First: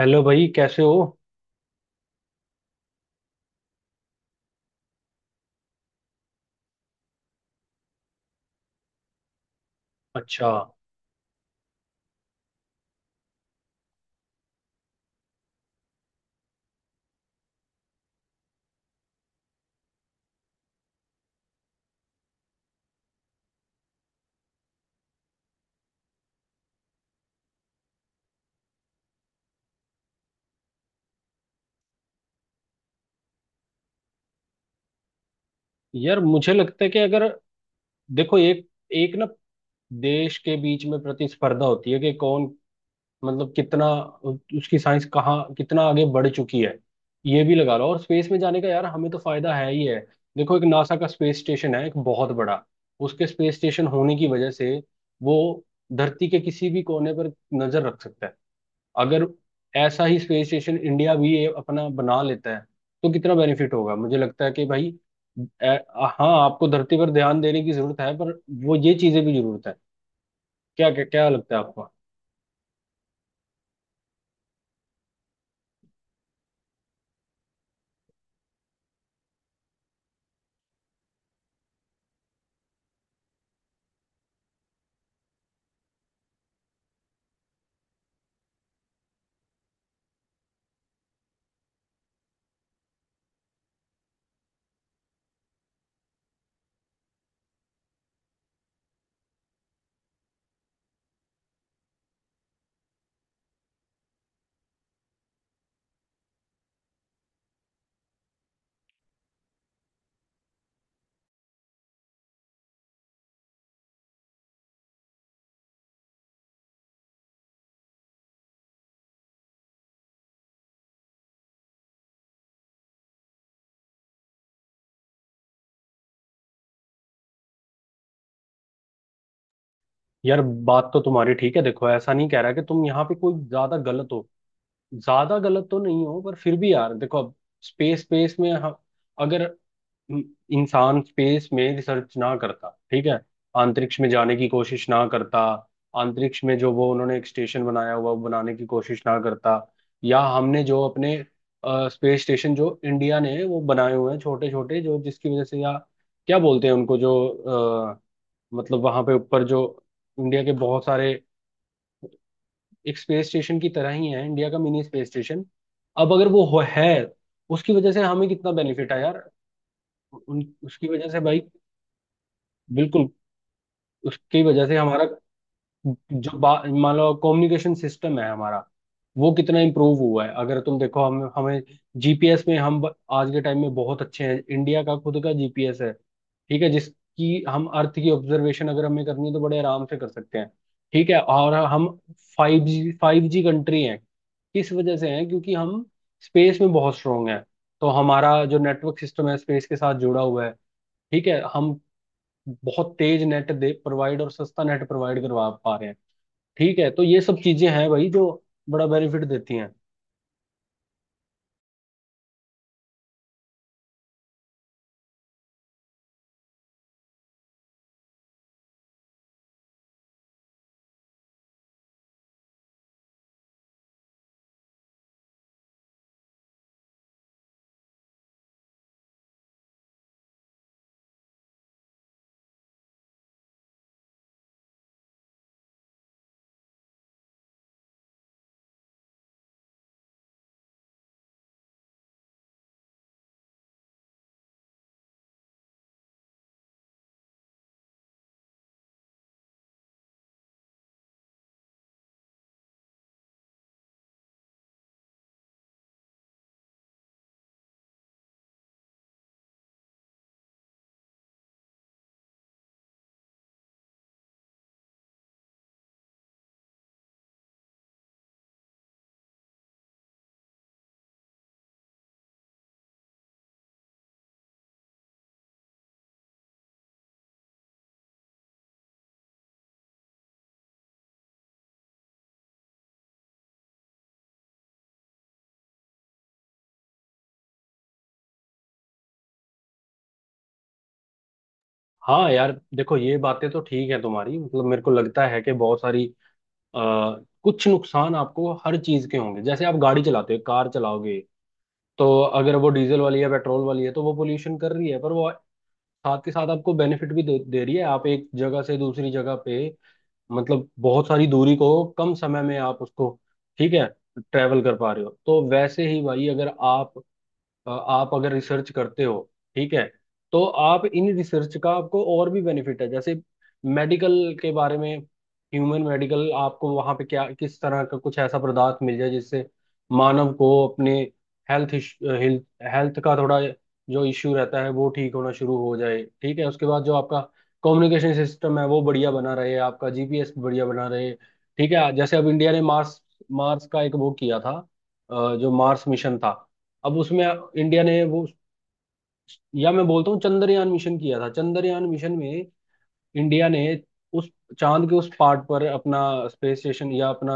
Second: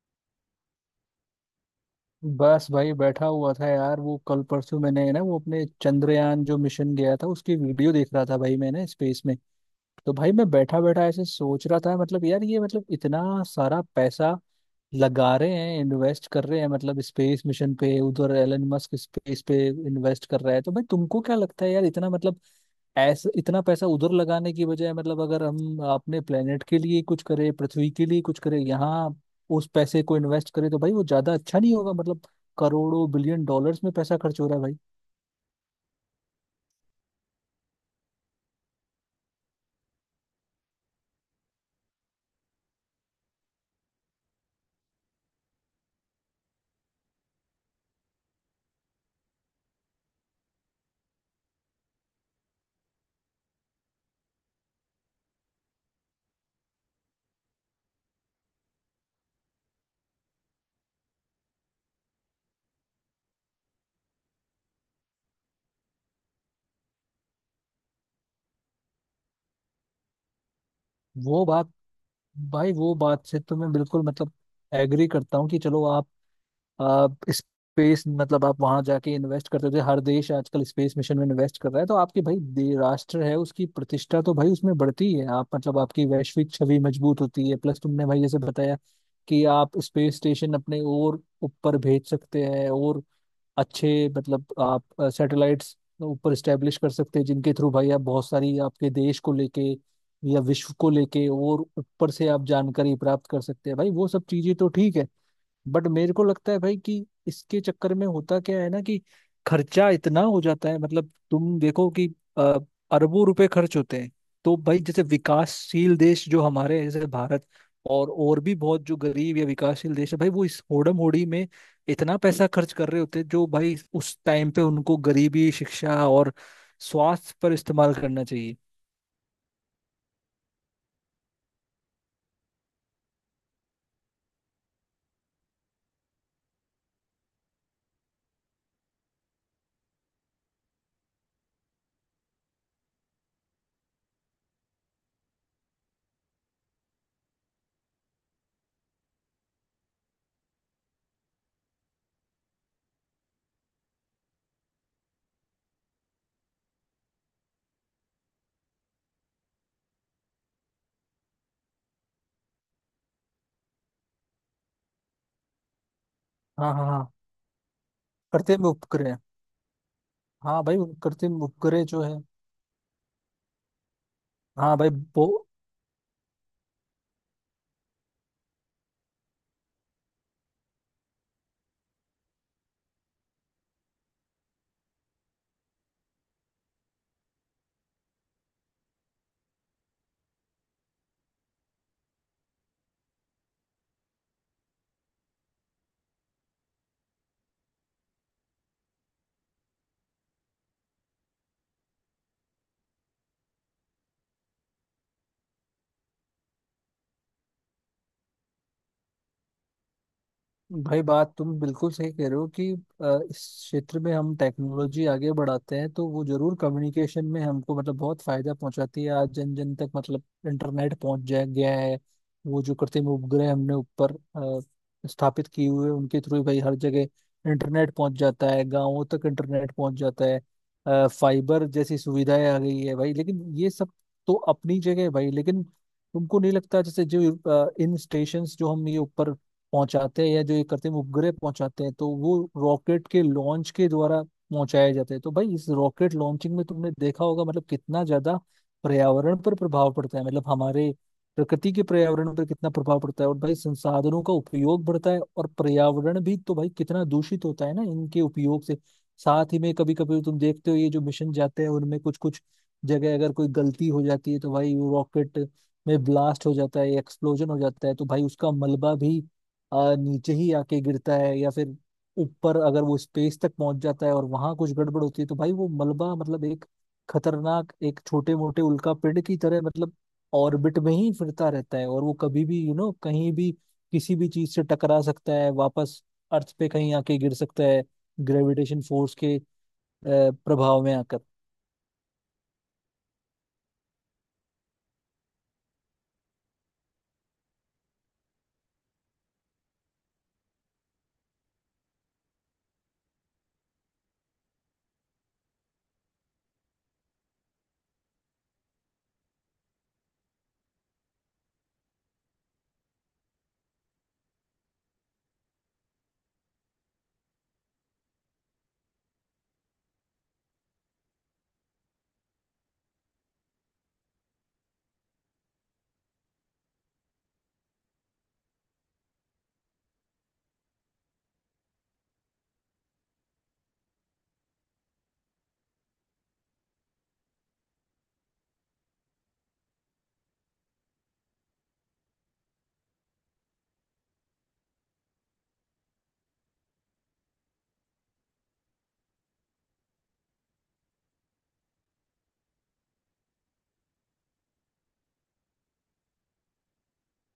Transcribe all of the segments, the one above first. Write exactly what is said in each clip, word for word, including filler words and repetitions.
Hello भाई कैसे हो। बस भाई बैठा हुआ था यार। वो कल परसों मैंने है ना, वो अपने चंद्रयान जो मिशन गया था उसकी वीडियो देख रहा था भाई मैंने स्पेस में। तो भाई अच्छा। मैं बैठा बैठा ऐसे सोच रहा था, मतलब यार ये मतलब इतना सारा पैसा लगा रहे हैं, इन्वेस्ट कर रहे हैं, मतलब स्पेस मिशन पे, उधर एलन मस्क स्पेस पे इन्वेस्ट कर रहा है। तो भाई तुमको क्या लगता है यार, इतना मतलब ऐसा इतना पैसा उधर लगाने की बजाय, मतलब अगर हम अपने प्लेनेट के लिए कुछ करें, पृथ्वी के लिए कुछ करें, यहाँ उस पैसे को इन्वेस्ट करें तो भाई वो ज्यादा अच्छा नहीं होगा मतलब? करोड़ों बिलियन डॉलर्स में पैसा खर्च हो रहा है भाई। यार मुझे लगता है कि अगर देखो एक एक ना, देश के बीच में प्रतिस्पर्धा होती है कि कौन, मतलब कितना उसकी साइंस कहाँ कितना आगे बढ़ चुकी है, ये भी लगा लो। और स्पेस में जाने का यार हमें तो फायदा है ही है। देखो एक नासा का स्पेस स्टेशन है, एक बहुत बड़ा। उसके स्पेस स्टेशन होने की वजह से वो धरती के किसी भी कोने पर नजर रख सकता है। अगर ऐसा ही स्पेस स्टेशन इंडिया भी ये अपना बना लेता है तो कितना बेनिफिट होगा। मुझे लगता है कि भाई ए, हाँ, आपको धरती पर ध्यान देने की जरूरत है, पर वो ये चीजें भी जरूरत है। क्या क्या, क्या वो लगता है बात, आपको। भाई वो बात से तो मैं बिल्कुल मतलब एग्री करता हूँ कि चलो आप आप स्पेस मतलब आप वहां जाके इन्वेस्ट करते थे, हर देश आजकल स्पेस मिशन में इन्वेस्ट कर रहा है तो आपकी भाई दे- राष्ट्र है उसकी प्रतिष्ठा तो भाई उसमें बढ़ती है, आप मतलब आपकी वैश्विक छवि मजबूत होती है। प्लस तुमने भाई जैसे बताया कि आप स्पेस स्टेशन अपने और ऊपर भेज सकते हैं और अच्छे मतलब आप सैटेलाइट्स ऊपर स्टेब्लिश कर सकते हैं, जिनके थ्रू भाई आप बहुत सारी आपके देश को लेके या विश्व को लेके और ऊपर से आप जानकारी प्राप्त कर सकते हैं। भाई वो सब चीजें तो ठीक है बट मेरे को लगता है भाई कि इसके चक्कर में होता क्या है ना कि खर्चा इतना हो जाता है। मतलब तुम देखो कि अ, अरबों रुपए खर्च होते हैं। तो भाई जैसे विकासशील देश जो हमारे हैं, जैसे भारत और और भी बहुत जो गरीब या विकासशील देश है भाई वो इस होड़म होड़ी में इतना पैसा खर्च कर रहे होते हैं, जो भाई उस टाइम पे उनको गरीबी, शिक्षा और स्वास्थ्य पर इस्तेमाल करना चाहिए। यार बात तो तुम्हारी ठीक है। देखो, ऐसा नहीं कह रहा कि तुम यहाँ पे कोई ज्यादा गलत हो। ज्यादा गलत तो नहीं हो, पर फिर भी यार देखो अब स्पेस स्पेस में हम अगर, इंसान स्पेस में रिसर्च ना करता, ठीक है, अंतरिक्ष में जाने की कोशिश ना करता, अंतरिक्ष में जो वो उन्होंने एक स्टेशन बनाया हुआ वो बनाने की कोशिश ना करता, या हमने जो अपने स्पेस स्टेशन जो इंडिया ने वो बनाए हुए हैं छोटे छोटे, जो जिसकी वजह से, या क्या बोलते हैं उनको जो अ, मतलब वहां पे ऊपर जो इंडिया के बहुत सारे, एक स्पेस स्टेशन की तरह ही है इंडिया का मिनी स्पेस स्टेशन। अब अगर वो हो- हाँ हाँ है, हाँ। उसकी वजह से हमें कितना कृत्रिम बेनिफिट है उपग्रह। यार। उन हाँ भाई उसकी उन वजह से भाई कृत्रिम उपग्रह जो है। बिल्कुल उसकी वजह हाँ से भाई हमारा वो। जो बा- मान लो कम्युनिकेशन सिस्टम है हमारा, वो कितना इम्प्रूव हुआ है। अगर तुम देखो हम हमें जीपीएस में हम ब- आज के टाइम में बहुत अच्छे हैं। इंडिया का खुद का जी पी एस है, ठीक है, जिसकी हम अर्थ की ऑब्जर्वेशन अगर हमें करनी है तो बड़े आराम से कर सकते हैं। ठीक है। और हम five G five G country हैं। किस वजह से हैं? क्योंकि हम स्पेस में बहुत स्ट्रांग हैं। तो हमारा जो नेटवर्क सिस्टम है स्पेस के साथ जुड़ा हुआ है। ठीक है। हम बहुत तेज नेट दे प्रोवाइड और सस्ता नेट प्रोवाइड करवा पा रहे हैं। ठीक है। तो ये सब चीजें हैं भाई जो बड़ा बेनिफिट देती हैं। भाई बात तुम बिल्कुल सही कह रहे हो कि अ, इस क्षेत्र में हम टेक्नोलॉजी आगे बढ़ाते हैं तो वो जरूर कम्युनिकेशन में हमको मतलब बहुत फायदा पहुंचाती है। आज जन जन तक मतलब इंटरनेट पहुंच जा गया है। वो जो कृत्रिम उपग्रह हमने ऊपर अ, स्थापित किए हुए हैं, उनके थ्रू भाई हर जगह इंटरनेट पहुंच जाता है, गाँवों तक इंटरनेट पहुंच जाता है। अ, फाइबर जैसी सुविधाएं आ गई है भाई। लेकिन ये सब तो अपनी जगह है भाई, लेकिन तुमको नहीं लगता जैसे जो अ, इन स्टेशंस जो हम ये ऊपर पहुंचाते हैं या जो ये करते हैं वो उपग्रह पहुंचाते हैं तो वो रॉकेट के लॉन्च के द्वारा पहुंचाए जाते हैं, तो भाई इस रॉकेट लॉन्चिंग में तुमने देखा होगा मतलब कितना ज्यादा पर्यावरण पर प्रभाव पड़ता है। मतलब हमारे प्रकृति के पर्यावरण पर कितना प्रभाव पड़ता है और भाई संसाधनों का उपयोग बढ़ता है, और पर्यावरण भी तो भाई कितना दूषित होता है ना इनके उपयोग से। साथ ही में कभी कभी तुम देखते हो ये जो मिशन जाते हैं उनमें कुछ कुछ जगह अगर कोई गलती हो जाती है तो भाई वो रॉकेट में ब्लास्ट हो जाता है, एक्सप्लोजन हो जाता है, तो भाई उसका मलबा भी आ, नीचे ही आके गिरता है या फिर ऊपर अगर वो स्पेस तक पहुंच जाता है और वहां कुछ गड़बड़ होती है तो भाई वो मलबा मतलब एक खतरनाक एक छोटे मोटे उल्का पिंड की तरह मतलब ऑर्बिट में ही फिरता रहता है और वो कभी भी यू नो कहीं भी किसी भी चीज से टकरा सकता है, वापस अर्थ पे कहीं आके गिर सकता है ग्रेविटेशन फोर्स के अ, प्रभाव में आकर। हाँ यार देखो ये बातें तो ठीक है तुम्हारी, मतलब मेरे को लगता है कि बहुत सारी आ, कुछ नुकसान आपको हर चीज के होंगे। जैसे आप गाड़ी चलाते हो, कार चलाओगे तो अगर वो डीजल वाली है, पेट्रोल वाली है, तो वो पोल्यूशन कर रही है, पर वो साथ के साथ आपको बेनिफिट भी दे, दे रही है। आप एक जगह से दूसरी जगह पे, मतलब बहुत सारी दूरी को कम समय में आप उसको, ठीक है, ट्रैवल कर पा रहे हो। तो वैसे ही भाई अगर आप अ, आप अगर रिसर्च करते हो, ठीक है, तो आप इन रिसर्च का आपको और भी बेनिफिट है। जैसे मेडिकल के बारे में, ह्यूमन मेडिकल, आपको वहाँ पे क्या किस तरह का कुछ ऐसा पदार्थ मिल जाए जिससे मानव को अपने हेल्थ हेल्थ हेल्थ का थोड़ा जो इश्यू रहता है वो ठीक होना शुरू हो जाए। ठीक है। उसके बाद जो आपका कम्युनिकेशन सिस्टम है वो बढ़िया बना रहे, आपका जी पी एस बढ़िया बना रहे। ठीक है। जैसे अब इंडिया ने मार्स मार्स का एक वो किया था, अ, जो मार्स मिशन था। अब उसमें इंडिया ने वो, या मैं बोलता हूँ चंद्रयान मिशन किया था। चंद्रयान मिशन में इंडिया ने उस चांद के उस पार्ट पर अपना स्पेस स्टेशन, या अपना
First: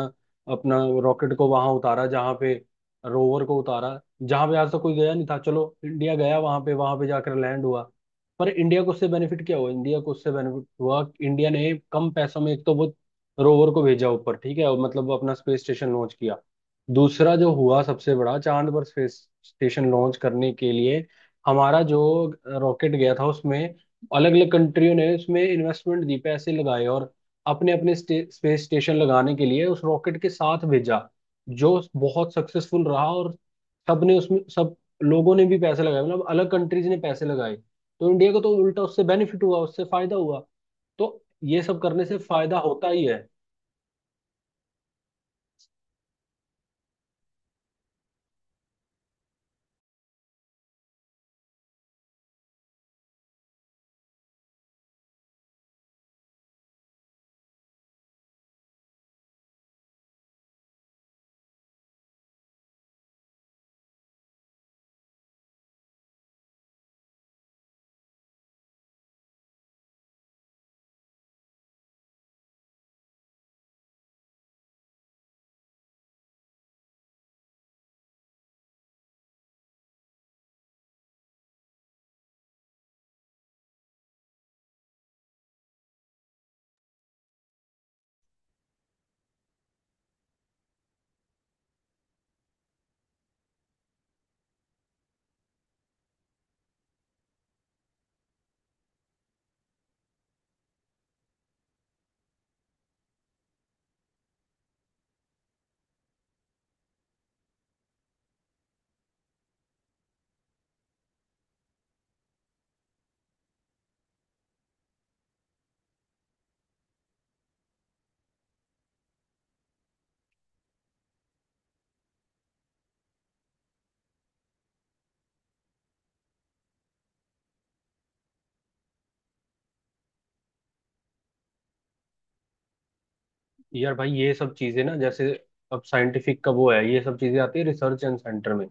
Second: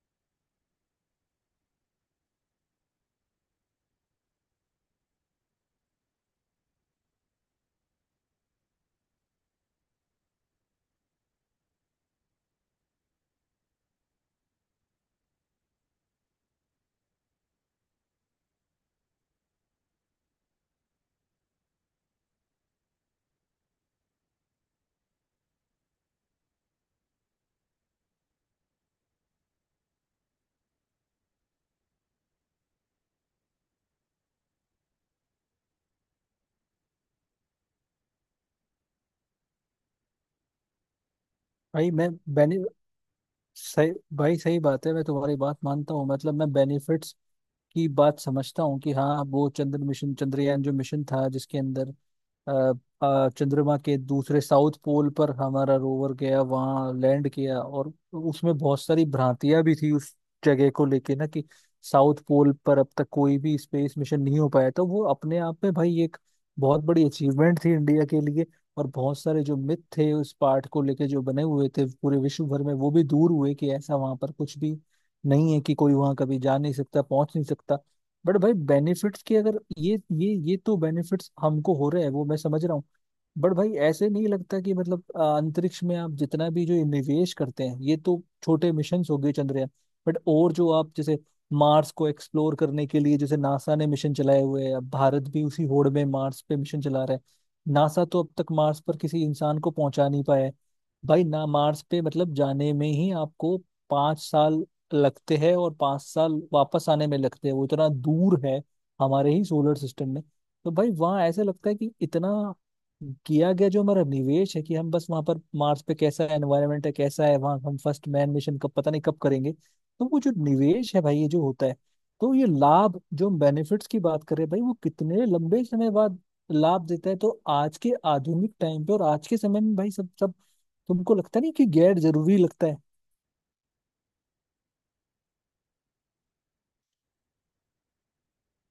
अपना रॉकेट को वहां उतारा, जहां पे रोवर को उतारा, जहां पे आज तक कोई गया नहीं था। चलो इंडिया गया वहां पे, वहां पे जाकर लैंड हुआ। पर इंडिया को उससे बेनिफिट क्या हुआ? इंडिया को उससे बेनिफिट हुआ कि इंडिया ने कम पैसों में एक तो वो रोवर को भेजा ऊपर, ठीक है, और मतलब वो अपना स्पेस स्टेशन लॉन्च किया। दूसरा जो हुआ सबसे बड़ा, चांद पर स्पेस स्टेशन लॉन्च करने के लिए हमारा जो रॉकेट गया था, उसमें अलग अलग कंट्रियों ने उसमें इन्वेस्टमेंट दी, पैसे लगाए, और अपने अपने स्पेस स्टेशन लगाने के लिए उस रॉकेट के साथ भेजा, जो बहुत सक्सेसफुल रहा। और सबने उसमें, सब लोगों ने भी पैसे लगाए, मतलब अलग कंट्रीज ने पैसे लगाए, तो इंडिया को तो उल्टा उससे बेनिफिट हुआ, उससे फायदा हुआ। तो ये सब भाई करने मैं से फायदा बेनि होता ही है। सही भाई सही बात है, मैं तुम्हारी बात मानता हूँ, मतलब मैं बेनिफिट्स की बात समझता हूँ कि हाँ वो चंद्र मिशन, चंद्रयान जो मिशन था जिसके अंदर अ, अ, चंद्रमा के दूसरे साउथ पोल पर हमारा रोवर गया, वहाँ लैंड किया, और उसमें बहुत सारी भ्रांतियां भी थी उस जगह को लेके ना, कि साउथ पोल पर अब तक कोई भी स्पेस मिशन नहीं हो पाया, तो वो अपने आप में भाई एक बहुत बड़ी अचीवमेंट थी इंडिया के लिए। और बहुत सारे जो मिथ थे उस पार्ट को लेके जो बने हुए थे पूरे विश्व भर में, वो भी दूर हुए कि ऐसा वहां पर कुछ भी नहीं है, कि कोई वहां कभी जा नहीं सकता, पहुंच नहीं सकता। बट भाई बेनिफिट्स की अगर, ये ये ये तो बेनिफिट्स हमको हो रहे हैं वो मैं समझ रहा हूँ, बट भाई ऐसे नहीं लगता कि मतलब अ, अंतरिक्ष में आप जितना भी जो निवेश करते हैं, ये तो छोटे मिशन हो गए चंद्रयान, बट और जो आप जैसे मार्स को एक्सप्लोर करने के लिए जैसे नासा ने मिशन चलाए हुए हैं, अब भारत भी उसी होड़ में मार्स पे मिशन चला रहा है। नासा तो अब तक मार्स पर किसी इंसान को पहुंचा नहीं पाया है भाई। ना मार्स पे मतलब जाने में ही आपको पाँच साल लगते हैं और पाँच साल वापस आने में लगते हैं, वो इतना दूर है हमारे ही सोलर सिस्टम में। तो भाई वहाँ ऐसा लगता है कि इतना किया गया जो हमारा निवेश है, कि हम बस वहां पर मार्स पे कैसा एनवायरनमेंट है, कैसा है वहां, हम फर्स्ट मैन मिशन कब पता नहीं कब करेंगे, तो वो जो निवेश है भाई, ये जो होता है, तो ये लाभ जो हम बेनिफिट्स की बात कर रहे हैं भाई वो कितने लंबे समय बाद लाभ देता है। तो आज के आधुनिक टाइम पे और आज के समय में भाई सब सब तुमको लगता नहीं कि गैर जरूरी लगता है? यार भाई ये सब चीजें ना, जैसे अब साइंटिफिक का वो है, ये सब चीजें आती है रिसर्च एंड सेंटर में।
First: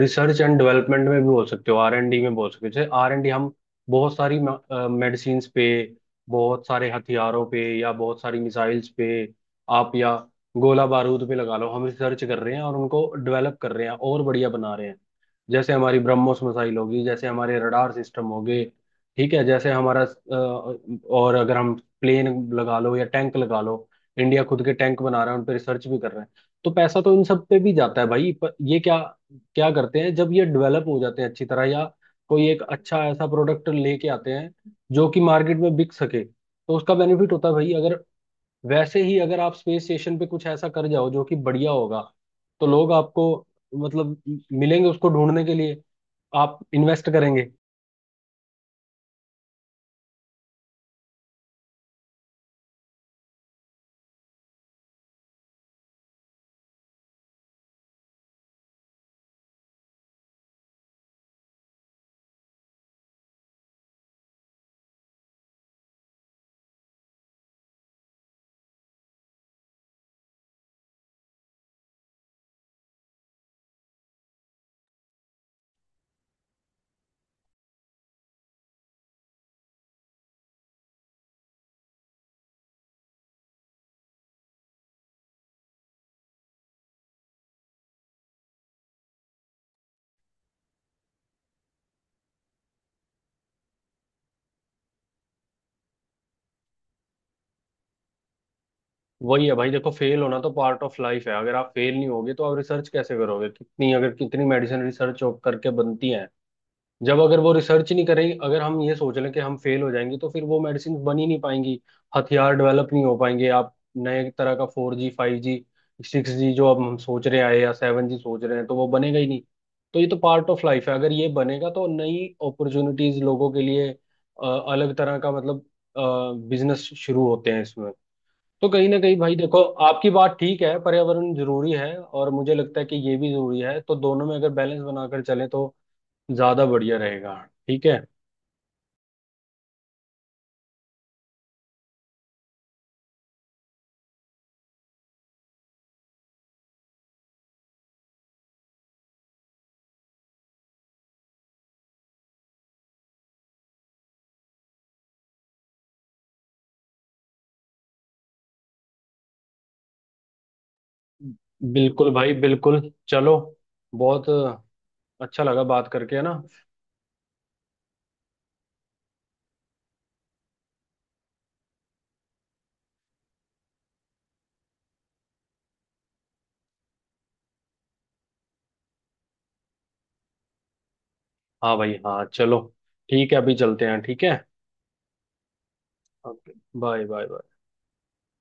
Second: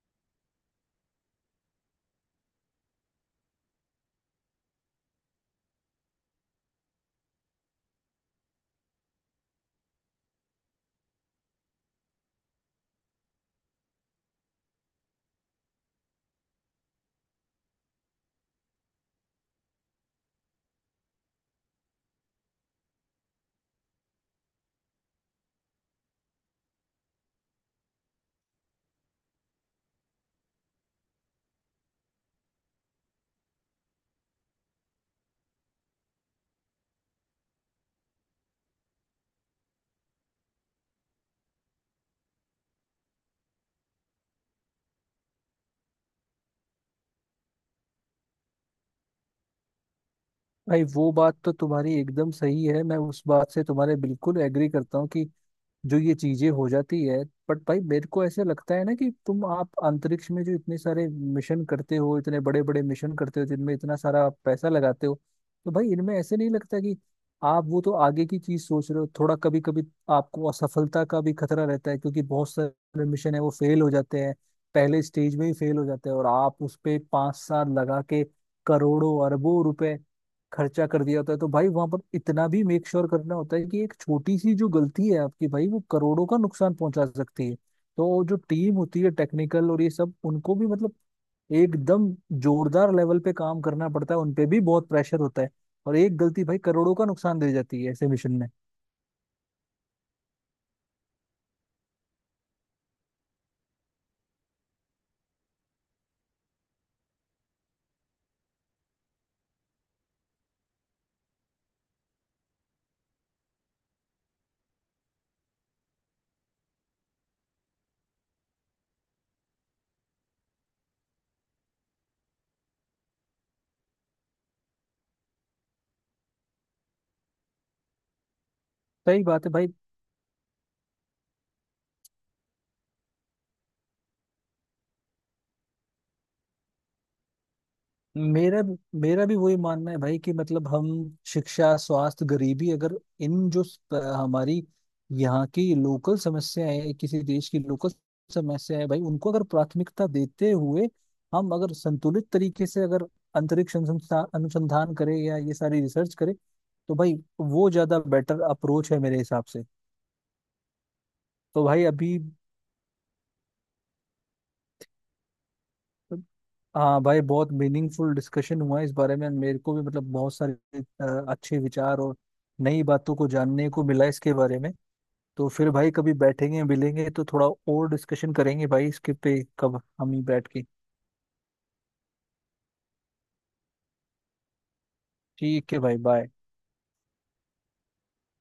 रिसर्च एंड डेवलपमेंट में भी बोल सकते हो, आर एंड डी में बोल सकते हो। जैसे आर एंड डी हम बहुत सारी मेडिसिन्स पे, बहुत सारे हथियारों पे, या बहुत सारी मिसाइल्स पे आप, या गोला बारूद पे लगा लो, हम रिसर्च कर रहे हैं और उनको डेवलप कर रहे हैं और बढ़िया बना रहे हैं। जैसे हमारी ब्रह्मोस मिसाइल होगी, जैसे हमारे रडार सिस्टम हो गए, ठीक है, जैसे हमारा अ, और अगर हम प्लेन लगा लो या टैंक लगा लो, इंडिया खुद के टैंक बना रहा है, उन पर रिसर्च भी कर रहे हैं। तो पैसा तो इन सब पे भी जाता है भाई। पर ये क्या क्या करते हैं जब ये डेवलप हो जाते हैं अच्छी तरह, या कोई एक अच्छा ऐसा प्रोडक्ट लेके आते हैं जो कि मार्केट में बिक सके, तो उसका बेनिफिट होता है भाई। अगर वैसे ही अगर आप स्पेस स्टेशन पे कुछ ऐसा कर जाओ जो कि बढ़िया होगा, तो लोग आपको मतलब मिलेंगे उसको ढूंढने के लिए, आप इन्वेस्ट करेंगे। भाई वो बात तो तुम्हारी एकदम सही है, मैं उस बात से तुम्हारे बिल्कुल एग्री करता हूँ कि जो ये चीजें हो जाती है, बट भाई मेरे को ऐसे लगता है ना कि तुम आप अंतरिक्ष में जो इतने सारे मिशन करते हो, इतने बड़े बड़े मिशन करते हो जिनमें इतना सारा आप पैसा लगाते हो, तो भाई इनमें ऐसे नहीं लगता कि आप वो तो आगे की चीज सोच रहे हो थोड़ा, कभी कभी आपको असफलता का भी खतरा रहता है क्योंकि बहुत सारे मिशन है वो फेल हो जाते हैं, पहले स्टेज में ही फेल हो जाते हैं, और आप उस पे पांच साल लगा के करोड़ों अरबों रुपए खर्चा कर दिया होता है। तो भाई वहां पर इतना भी मेक श्योर करना होता है कि एक छोटी सी जो गलती है आपकी भाई वो करोड़ों का नुकसान पहुंचा सकती है। तो जो टीम होती है टेक्निकल और ये सब, उनको भी मतलब एकदम जोरदार लेवल पे काम करना पड़ता है, उनपे भी बहुत प्रेशर होता है, और एक गलती भाई करोड़ों का नुकसान दे जाती है ऐसे मिशन में। वही है भाई। देखो फेल होना तो पार्ट ऑफ लाइफ है। अगर आप फेल नहीं होगे तो आप रिसर्च कैसे करोगे? कितनी अगर कितनी मेडिसिन रिसर्च करके बनती है, जब अगर वो रिसर्च नहीं करेगी, अगर हम ये सोच लें कि हम फेल हो जाएंगे, तो फिर वो मेडिसिन बन ही नहीं पाएंगी। हथियार डेवलप नहीं हो पाएंगे। आप नए तरह का four G, five G, six G जो अब हम सोच रहे हैं, या सेवन जी सोच रहे हैं, तो वो बनेगा ही नहीं। तो ये तो पार्ट ऑफ लाइफ है। अगर ये बनेगा तो नई अपॉर्चुनिटीज लोगों के लिए, अ, अलग तरह का मतलब बिजनेस शुरू होते हैं इसमें। तो कहीं ना कहीं सही भाई बात है देखो भाई। आपकी बात ठीक है, पर्यावरण जरूरी है, और मुझे लगता है कि ये भी जरूरी है। तो दोनों में अगर बैलेंस बनाकर चले तो ज्यादा बढ़िया रहेगा। ठीक है। मेरा मेरा भी वही मानना है भाई कि मतलब हम शिक्षा, स्वास्थ्य, गरीबी, अगर इन जो स- हमारी यहाँ की लोकल समस्याएं हैं, किसी देश की लोकल समस्याएं हैं, भाई उनको अगर प्राथमिकता देते हुए हम अगर संतुलित तरीके से अगर अंतरिक्ष अनुसंधान अनुसंधान करें या ये सारी रिसर्च करें, तो भाई वो ज्यादा बेटर अप्रोच है मेरे हिसाब से। तो भाई बिल्कुल अभी। भाई बिल्कुल। चलो, बहुत अच्छा लगा बात करके, है ना। हाँ भाई, बहुत मीनिंगफुल डिस्कशन हुआ इस बारे में, मेरे को भी मतलब बहुत सारे अ, अच्छे विचार और नई बातों को जानने को मिला इसके बारे में। तो फिर भाई कभी बैठेंगे मिलेंगे तो थोड़ा और डिस्कशन करेंगे भाई इसके पे, कब हम ही बैठ के। हाँ भाई, हाँ चलो, ठीक है, अभी चलते हैं, ठीक है। ठीक है भाई, bye. Okay. Bye bye bye.